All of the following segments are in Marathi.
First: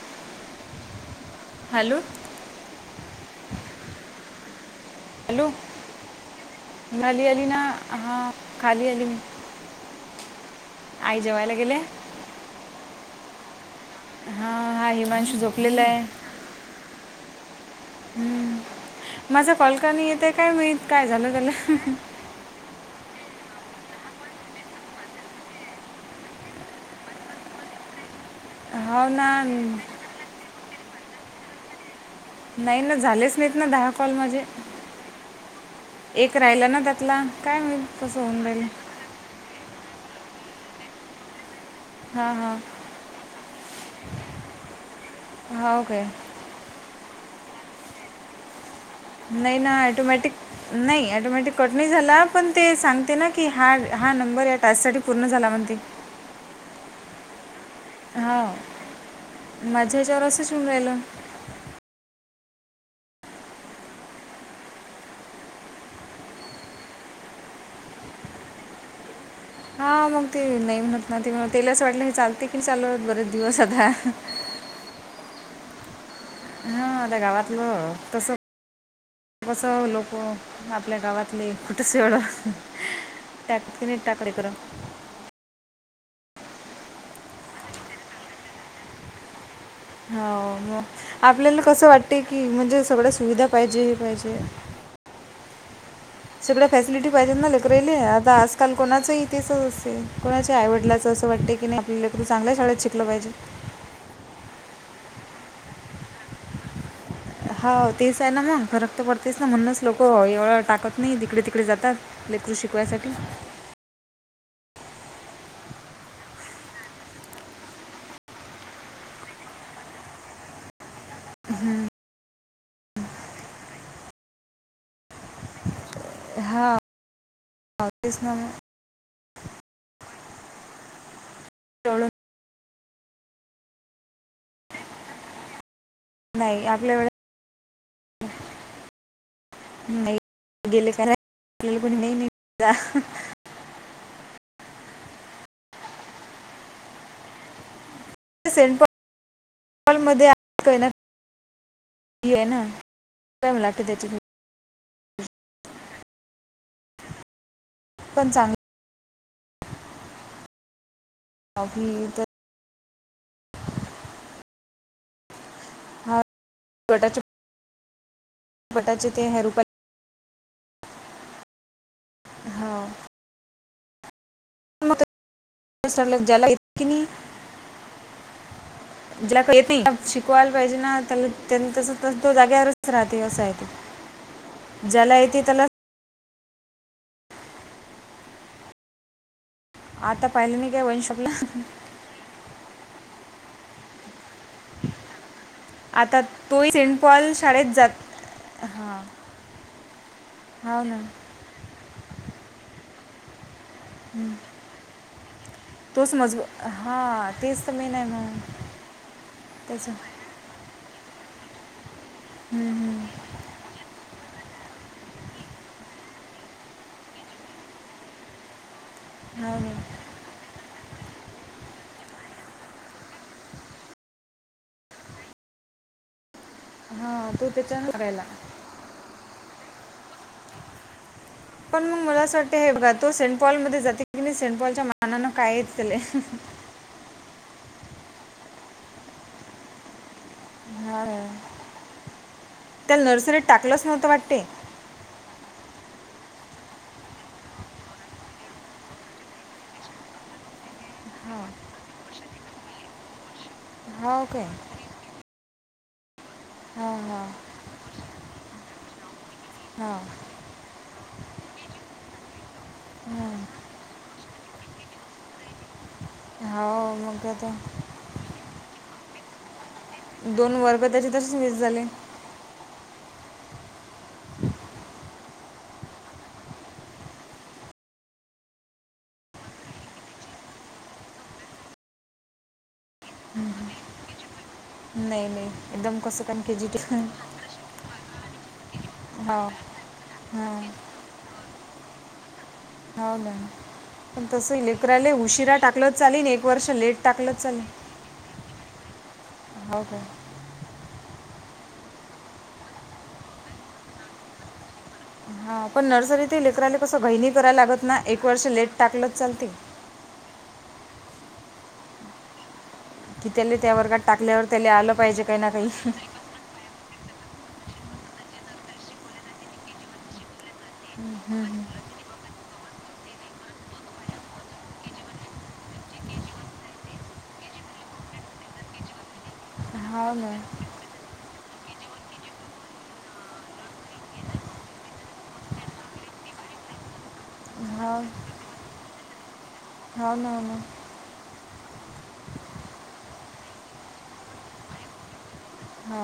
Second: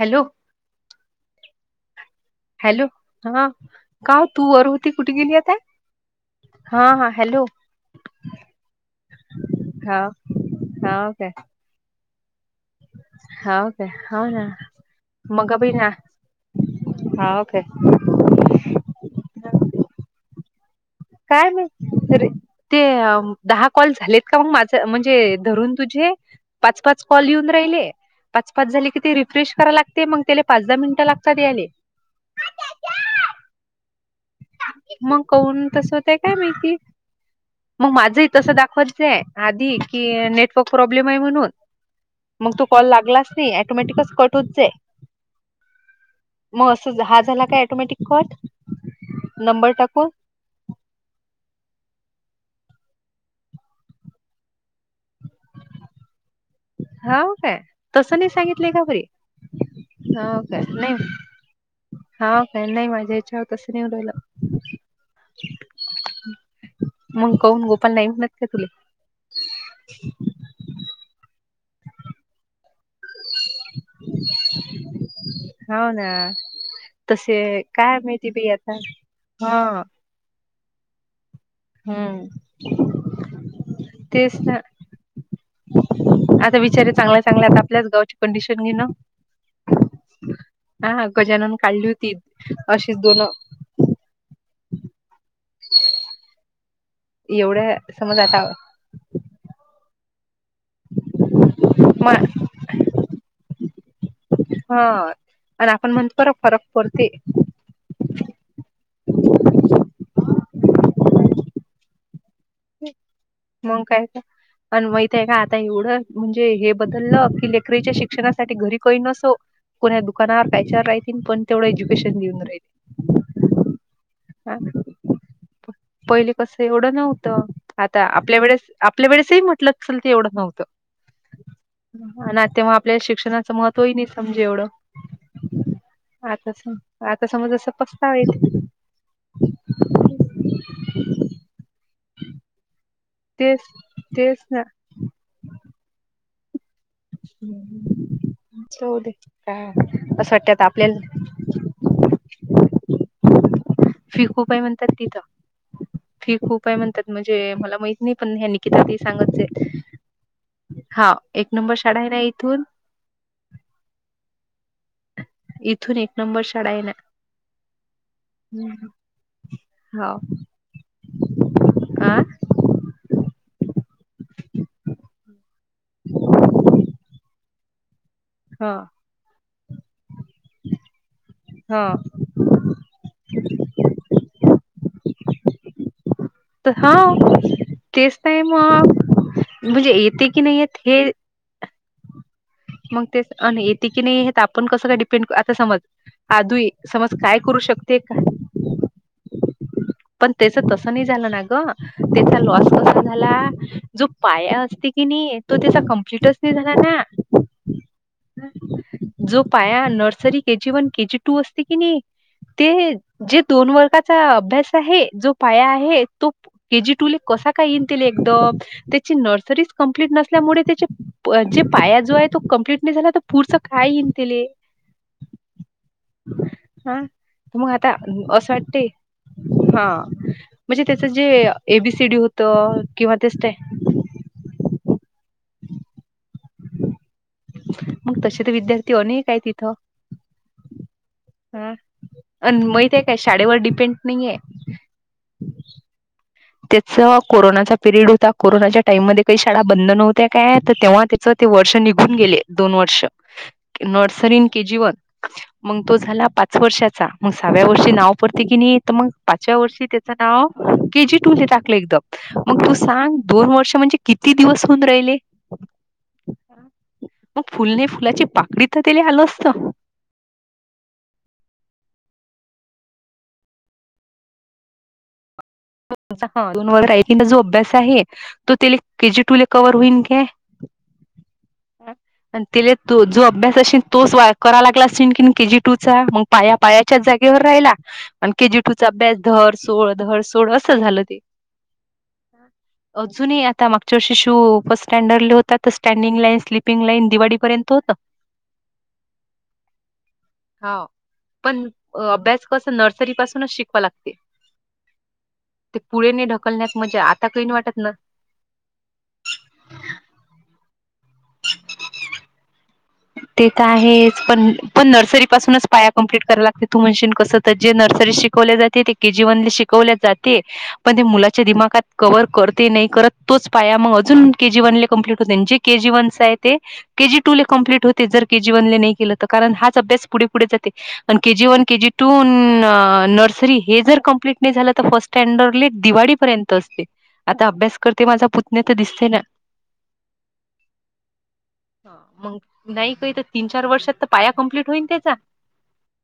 हॅलो हॅलो हॅलो हा का तू वर होती कुठे गेली आता हा हा नली हॅलो अली ना हा खाली अली हा आई जेवायला गेले हो का हो ना हां हा हिमांशू मग बी झोपलेला ना आहे हा ओके माझं कॉल का नाही येते काय माहित काय मी अरे ते दहा कॉल झालेत का मग माझं म्हणजे धरून तुझे पाच पाच कॉल येऊन राहिले पाच पाच झाले की हो ते ना रिफ्रेश कराव नाही लागते मग त्याला पाच दहा मिनिटं लागतात यायले नाही ना झालेच नाहीत ना दहा कॉल म्हजे मग काऊन तसं होतय काय एक राहिला माहिती ना त्यातला काय मी मग कसं माझंही होऊन तसं राहिल दाखवत आधी कि नेटवर्क प्रॉब्लेम आहे म्हणून हां मग हां तो कॉल लागलाच नाही ऍटोमॅटिकच कट होत जा हो काय मग असं हा झाला काय ऑटोमॅटिक कट नाही नाही ॲटोमॅटिक नाही टोमॅटिक कट नाही झाला पण ते सांगते ना की हा हा नंबर या टाचसाठी पूर्ण झाला म्हणते हो काय तसं नाही हां सांगितलंय कारी माझ्या ह्याच्यावर हो असंच काय होऊन नाही राहिलं हा का नाही माझ्या याच्यावर तसं नाही उडवलं मग कौन गोपाल नाही म्हणत का तुला हा मग ते नाही म्हणत ना ते. तेला असं वाटलं हे चालते की नाही चालत बरेच दिवस आता. हो ना. हा. आता तसे गावातलं काय माहिती तस, बाई आता कस हा लोक- हो. आपल्या गावातले कुठ सव हम्म तेच ना [unintelligible] आता विचारये चांगल्या चांगल्या. आता आपल्याच गावची कंडिशन घे ना. हां. मग गजानन आपल्याला काढली कसं होती वाटतय की म्हणजे अशीच सगळ्या दोन सुविधा पाहिजे हे पाहिजे. सगळ्या फॅसिलिटी पाहिजे ना एवढ्या लेकरायले? समज आता आजकाल- कोणाचंही तेच असेल. कोणाच्या आई वडिलाचं असं वाटते की नाही आपल म लेकरु चांगल्या शाळेत शिकलं पाहिजे. हा आणि आपण म्हणतो [unintelligible] फरक पडते. हाव तेच आहे ना म फरक तर पडतेच ना? म्हणूनच लोक- हो एवढं टाकत नाही. ईकडे तिकडे जातात लेकरु शिकवायसाठी मंग काय तर. पण माहित आहे का? आता एवढं म्हणजे हे बदललं की लेकरायच्या शिक्षणासाठी घरी काही नसो- कोण्या दुकानावर [unintelligible] राहितील पण तेवढं एज्युकेशन देऊन राहिल. हा. पहिले कसं हा एवढं नव्हतं. आता तेच ना आपल्या मग वेळेस- आपल्या वेळेसही म्हटल असल काही एवढं नव्हतं. एवढं हो ना, तेव्हा आपल्याला शिक्षणाचं महत्व- तय नाही समजे एवढ. आता नाही स आपल्या वेळेस -आता समज असं पस्तावा येते - नाही गेले. का [unintelligible] तेच. तेच ना. [unintelligible] सेंट असं वाटतं पॉलमध्ये काही ना आपल्याला- [unintelligible] फी खूप आहे म्हणतात तिथ. फी खूप आहे म्हणतात म्हणजे मला माहीत नाही पण ह्यांनी - [unintelligible] हा एक नंबर शाळा ही आहे ना तर इथून? तथून एक हा नंबर शाळा आहे ना. गटाचे हं. गटाचे ते हे रुपये हाव. आ हा. [unintelligible] की नाही. ह ज्याला कळत नाही. शिकवायला पाहिजे ना त्या त्यांनी ह तस- तो जाग्यावरच राहते अस होत. ज्याला येते त्याला- हा तेच तर आहे मग. म्हणजे आता येतय की नाही पाहिलं येत काय हे वंश - आपला मंग तेच. अन येते की नाही येत आपण कसं काय डिपेंड आता समज- आता आदू तोही सेंट समज पॉल काय करू शाळेत शकते का जात- हा. पण त्याच तस नाही झालं ना ग. त्याचा लॉस कसा झाला? जो पाया असते कि नाही? तो त्याचा तोच कंम्प्लिटच नाही मजबूत झाला हां ना. तेच तर मेन आहे मग जो पाया त्याचं nursery- K G one K G two असते की नाही? ते जे दोन वर्गाचा अभ्यास- जो पाया आहे तो के जी टू ला कसा काय येईल तिले एकदम? ची हो नर्सरीच नाही कंप्लीट नसल्यामुळे त्याच्या- जे पाया जो आहे तो कम्प्लीट नाही झाला तर पुढच काय एईल तिले? हा. हां तो मग आता त्याच्यानं करायला असं वाटते- हा. म्हणजे त्याचं जे- पण मग एबीसीडी मला असं होतं वाटतंएकदा, तो किंवा तेच सेंट ते पॉल स्टॅ मध्ये जाते की मी सेंटपॉलच्या मानान काय येत तिले? मग तसे तर विद्यार्थी अनेक आहेत इथं. हा. अन माहित आहे त्याला. काय नर्सरीत शाळेवर टाकलंच डिपेंड नव्हतं नाहीये. वाटते त्याचा कोरोनाचा पिरियड होता. कोरोनाच्या टाइम मधे काही शाळा बंद नव्हत्या काय? तर तेव्हा त्याच- वर्ष निघून गेले. दोन वर्ष हो नर्सरी काय न के जी वन- मंग तो झाला पाच हां वर्षाचा. हां मग सहाव्या वर्षी नाव पडते की नाही तर मंग - पाचव्या वर्षी हां त्याच नाव के जी- तुले टाकले एकदम मग तू सांग दोन वर्ष म्हणजे किती दिवस होऊन राहिले? हो मग आता फुल नाही फुलाची पाकडी तर तेला आले असत. दोन वर्ग त्याचे त्याचे तसेच वीस झाले. दोन वर्ष जो अभ्यास आहे तो त्याला के जी टू कव्हवर होईन का? आणि तिला तो जो अभ्यास असेल तोच करा लागला असे कि नाही नाही केजी एकदम टूचा मग कसं काय पाया के जी टी पायाच्या हो जागेवर राहिला केजी टूचा अभ्यास हां धर सोड धर सो झालं ते. हो ना अजूनही आता मागच्या वर्षी पण शू तसं बस लेकराले स्टँडर्डले उशिरा होतातर टाकलं स्टँडिंग चालेल लाईन एक वर्ष स्लीपिंग लेट लाईन टाकलं चालेल दिवाळीपर्यंत तो त हो का? पण अभ्यास कस नर्सरी पासूनच शिकवा लागते. हा ते पण पुढे नाही नर्सरीत ढकलण्यात लेकराले म्हणजे कसं आता गहिणी काही नाही कराला वाटत लागत न ना एक वर्ष लेट टाकलच चालते की ते त्याला तर त्या वर्गात आहेच टाकल्यावर पण त्याला पण आलं पाहिजे नर्सरी काही ना पासूनच काही पाया कमप्लीट करा लागते. तू म्हणशन कस तर जे नर्सरी शिकवल्या जाते ते के जी वनले शिकवल्या जाते. पण ते मुलाच्या दिमागात कवर करते नाही करत तोच पाया मग अजून के जी वनला कंप्लीट होते. जे - - के जी वन आहे ते के जी टू ला कम्प्लीट - - तु जर के जी वनने नाही केलं तर कारण हो हाच ना अभ्यास पुढे पुढे जाते. आणि K G one, K G two, nursery हे जर कंप्लीट नाही झालं तर फर्स्ट - - स्टँडर्डले दिवाळीपर्यंत असते आता अभ्यास हो करते माझा पुतण्या तर दिसते ना. हो ना हो ना मग नाही काही तर तीन चार वर्षात तर पाया कमप्लीट होईल त्याचा. हो.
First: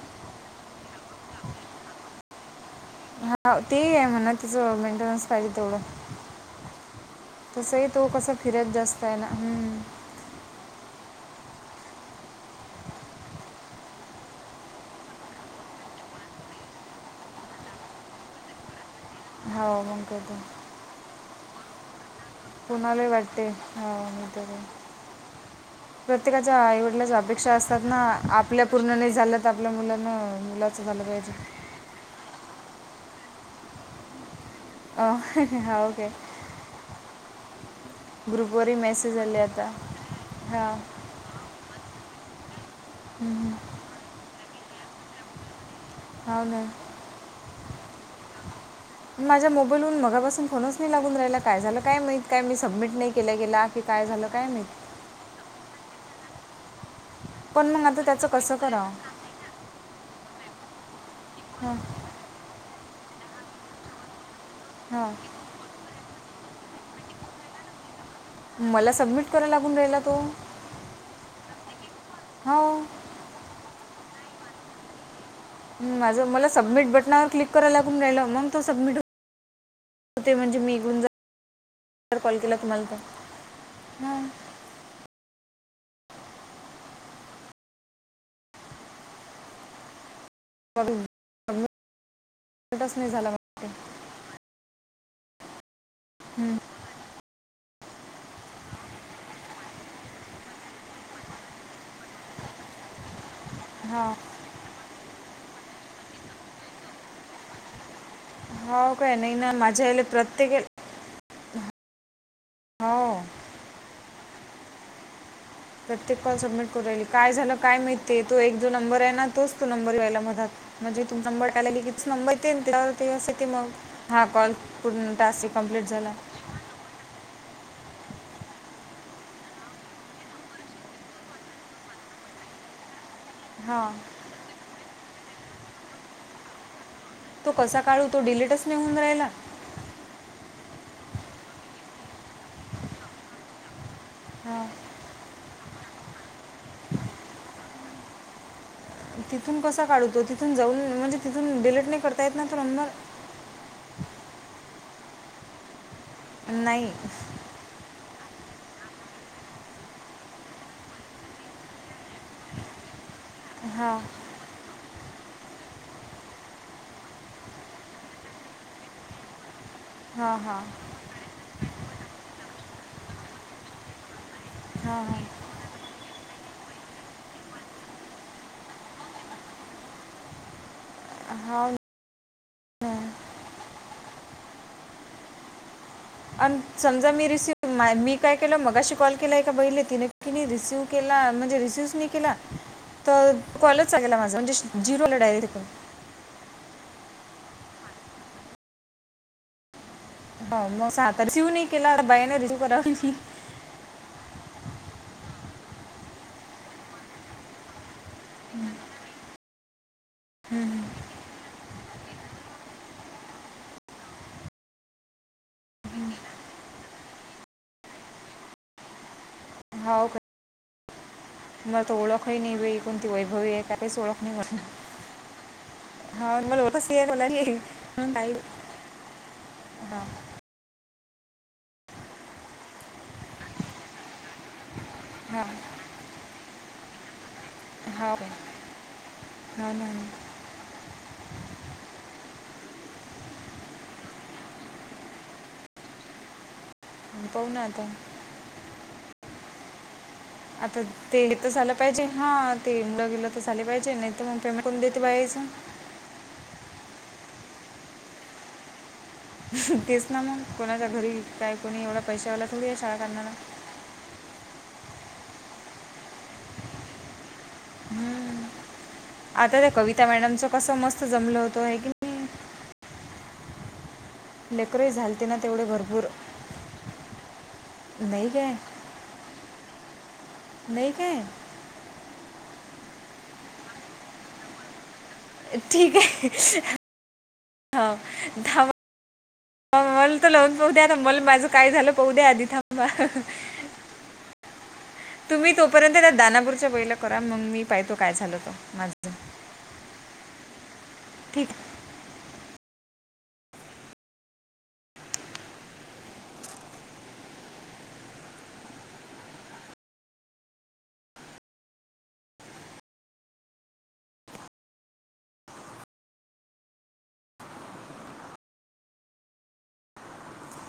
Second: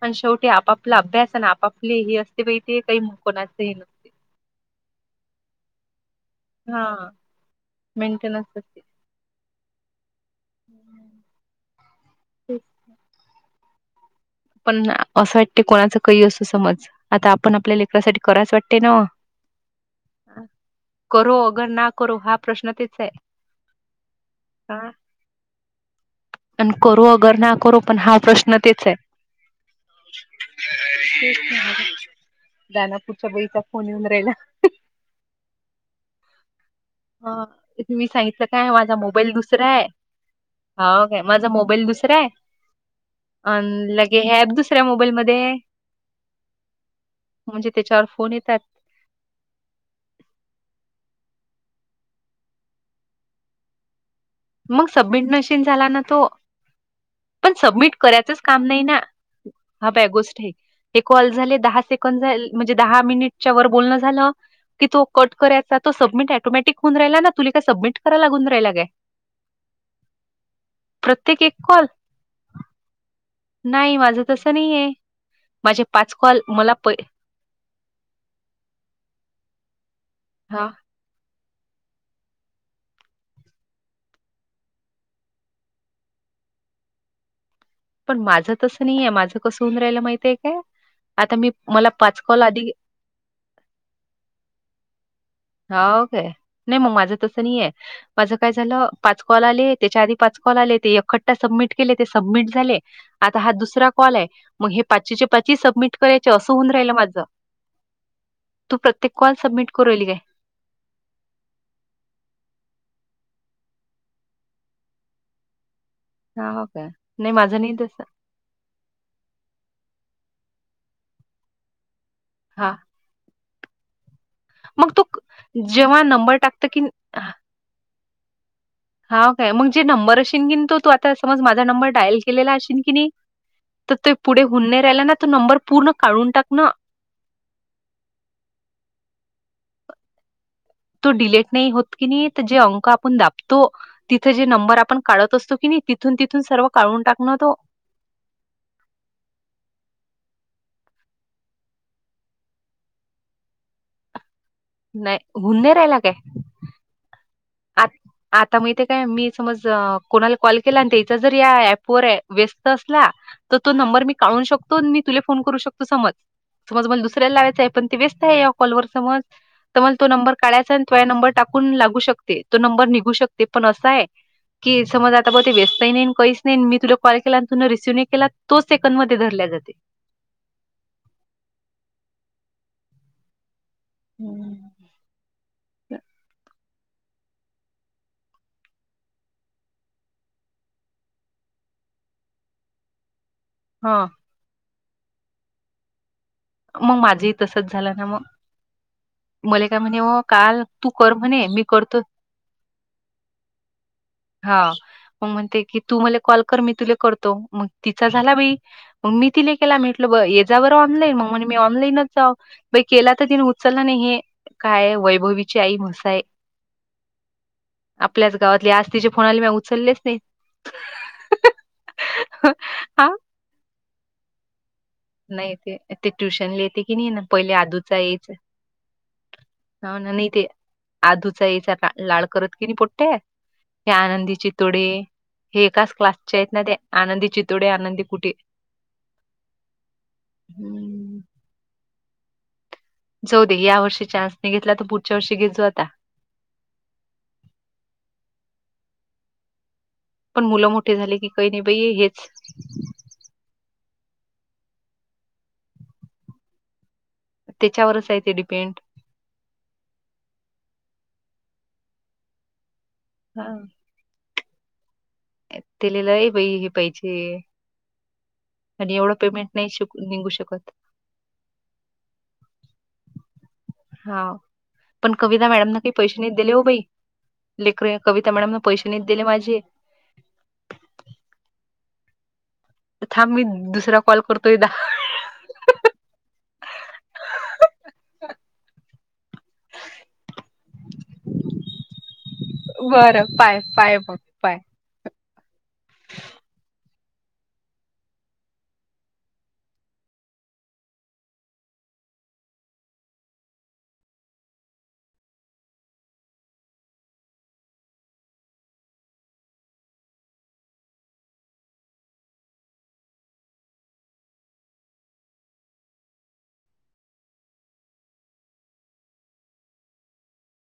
पण शेवटी आपापला अभ्यास आणि आपापले हे असते बाहि ते काही हो कोणाचही ते न आहे म्हणा तिचं मेंटेन्स पाहिली तेवढं हा. तसंही तो कसा मेंटेनन्स फिरत जास्त आहे ना. [inaudible] ठीक. पण असं वाटते कोणाच काही असू समज आता आपण आपल्या लेकरासाठी करायच वाटते ना. हो. मंग काय तर. करो अगर ना करो हा प्रश्न तेच कुणाला आहे. वाटते हो मी तर प्रत्येकाच्या आणि करू आईवडल्याच्या अगर अपेक्षा करू असतात ना पण हा प्रश्न आपल्या पूर्ण नाही झालंत आपल्या मुला - - तेच नाही दना पुढच्या बईचा फोन येऊन राहिला. अ होय काय. ह इथे मी सांगितलं काय ग्रुपवरही माझा मेसेज मोबाईल आले आता दुसरा हाय. हा माझा मोबाईल दुसरा हाय. हम् ह. पण लगे हे अँप दुसऱ्या मोबाईलमध्ये हाय. हावना. म्हणजे त्याच्यावर फोन येतात. माझ्या मोबाईलहून मगापासून फोनच नाही लागून राहिला. काय झालं काय माहित. काय मी सबमिट नाही केल्या गेला. काय झालं काय माहि - - मग सबमिट नशीन झाला ना तो. पण मग सबमिट आता त्याचं करायचच कसं काम नाही करावं ना हा बॅ गोष्ट आहे हे कॉल झाले हां दहा सेकंद - - म्हणजे दहा मिनिटच्या वर बोलणं झालं - - क तो हां करायचा तो सबमिट ॲटोटिक होऊन राहिला ना तुला काय सबमिट करा लागुन राहिला काय? मला सबमिट करायला लागून राहिला तो प्रत्येक एक कॉल? हा. नाही. माझं तसं नईआय. माझं मला सबमिट बटनावर क्लिक - - कराय लागुन राहिल मंग ते सबमिट हो [unintelligible] ते हा निघुन जा कॉल केला तुम्हाला तर पण माझं तसं नाही आहे माझं कसं होऊन राहियला माहितय काय कर आता मी मला पाचकॉल आधि नाही झाला मला हो काय वाटते. नाही मग माझं तसं नाही आहे माझं काय झालं पाच कॉल आले त्याच्या आधी पाच कॉल आले ते एकखट्टा सबमिट केले ते सबमिट झाले आता हा दुसरा कॉल आहे मग हे पाचच्या पाच सबमिट करायच असं होऊन राहिल माझं तू हो प्रत्येक काय नाही कॉल ना सबमिट माझ्या याला करली काय प्रत्येक याला- हो प्रत्येक कॉल हां, हो सबमिट करायला नाही काय झालं माझं नाही काय माहित तसं. ते तो एक जो नंबर आहे ना तोच तो नंबर यायला मधात म्हणजे तू नंबर टालेली कीच नंबर येते हां, ना ते त मग हा कॉल पूर्ण टास्क कमप्लीट झाला टाकत की हा काय मग जे नंबर असेन की तो तू आता समज माझा नंबर डायल केलेला असशल की नाही हा तर तो पुढे हुनणे राहिला ना तो नंबर पूर्ण काढून टाक ना तो कसा काढू तो डिलीटच नाही होऊन राहिला तो डिलेट नाही होत की नाही तर जे अंक आपण दाबतो तिथं जे हा नंबर आपण काढत असतो की नाही तिथून तिथून सर्व काढून टाकणं तो तिथून कसा काढूतो तिथून जाऊन म्हणजे तिथून डिलेट नाही करता येत ना तर अमदार नाही गुनहे राहायला काय नाही अ आता माहििते काय मी समज कोणाला कॉल केला आणि त्याचा जर या ऍपवरर व्यस्त असला तर तो हां नंबर मी काढू शकतो मी तुला फोन करू शकतो समज समज मला दुसऱ्याला लावायच आहे पण ते व्यस्त आहे या कॉलवर समज तर मला तो नंबर हां हां काढायचा आणि तो नंबर टाकून लागू शकते तो नंबर निघू शकते पण असा आहे कि हां समज आता ब हां ते व्यस्तही नाही काही नाही मी तुला कॉल केला आणि तु रिसीव नाही केला तो सेकंड मध्येधल्या जाते हा हम्म आणि समजा मी रिसीव मा मी काय केलं मगाशी कॉल केलाय का बहिले तिने की रिसीव केला म्हणजे रिसीव नाही केला तर कॉलच हा चागेला माझं म्हणजे झिरोला डायरेटून मग माझी तसच झालं ना मग मला काय म्हणे काल हो तू मग कर सातार म्हणे शिव मी नाही केला करतो बाई न रिसिव्ह करावा ना हा मग म्हणते की तू मला कॉल कर मी तुला करतो मग तिचा झाला बाई मग मी ति केयला म्हटलं ब या जा बं ऑनलाई मग मी ऑनलाईनच जा केला तर तिने उचलला नाही काय वैभवीची आई म्हसाय आपल्याच गावातली आज तिच्या फोनाली म उचललेच नाही म मला तो ओळखही नाही वेळी कोणती हा वैभवी आहे का काहीच ओळख नाही नाही ते ते हा ट्युशन ल मला येते ओळखच की आहे नाही ना मला पहिले हे आदूचा म्हणून एच काही हा न हां नाही ते आधूचा याचा लाळ करत कि नाही पोट्ट्या हे आनंदीचे तोडे हां हेकाच क्लासचे आहेत ना ते आनंदी चितोडे आनंदी कुठे ह ना हम्म जाऊ दे या वर्षी चा्स नाही घेतला तर पुढच्या वर्षी घेत जाो आता पाउ ना आता पण मुलं आता मोठे झाले ते की तर काही नाही झालं बाई पाहिजे हेच हा तेलं गेलं तर झाले पाहिजे नाही तर मग पेमेंट करून देते बायचं त्याच्यावरच आहे ते डिपेंड तेच ना मग कोणाच्या घरी काय कोणी एवढा पैशावाला थोड आहे शाळा करणारना तलेला आहे बाई हे पाहिजे हम्म. आणि एवढं पेमेंट आता नाही त्या शिक कविता निघू मॅडमच शकत. कस मस्त जमल होतं आहे की नाही हा लेकरही पण झालते ना कविता तेवढे मॅडमने काही भरपूर पैशनी दिले हो बाई लेख नाही कविता काय मॅडम पैसे न दिले माझे नाही काय थांब मी दुसरा कॉल करतोयदा ठीक आहे ह वा मला त लवून पाह द्या ना मल माझं काय झालं पाहू द्या आधी थांबा बरं पाय पाय मग पाय तुम्ही तोपर्यंत त्या दानापूरच्या वेला करा मग मी पाहतो काय झाल त माझ ठीक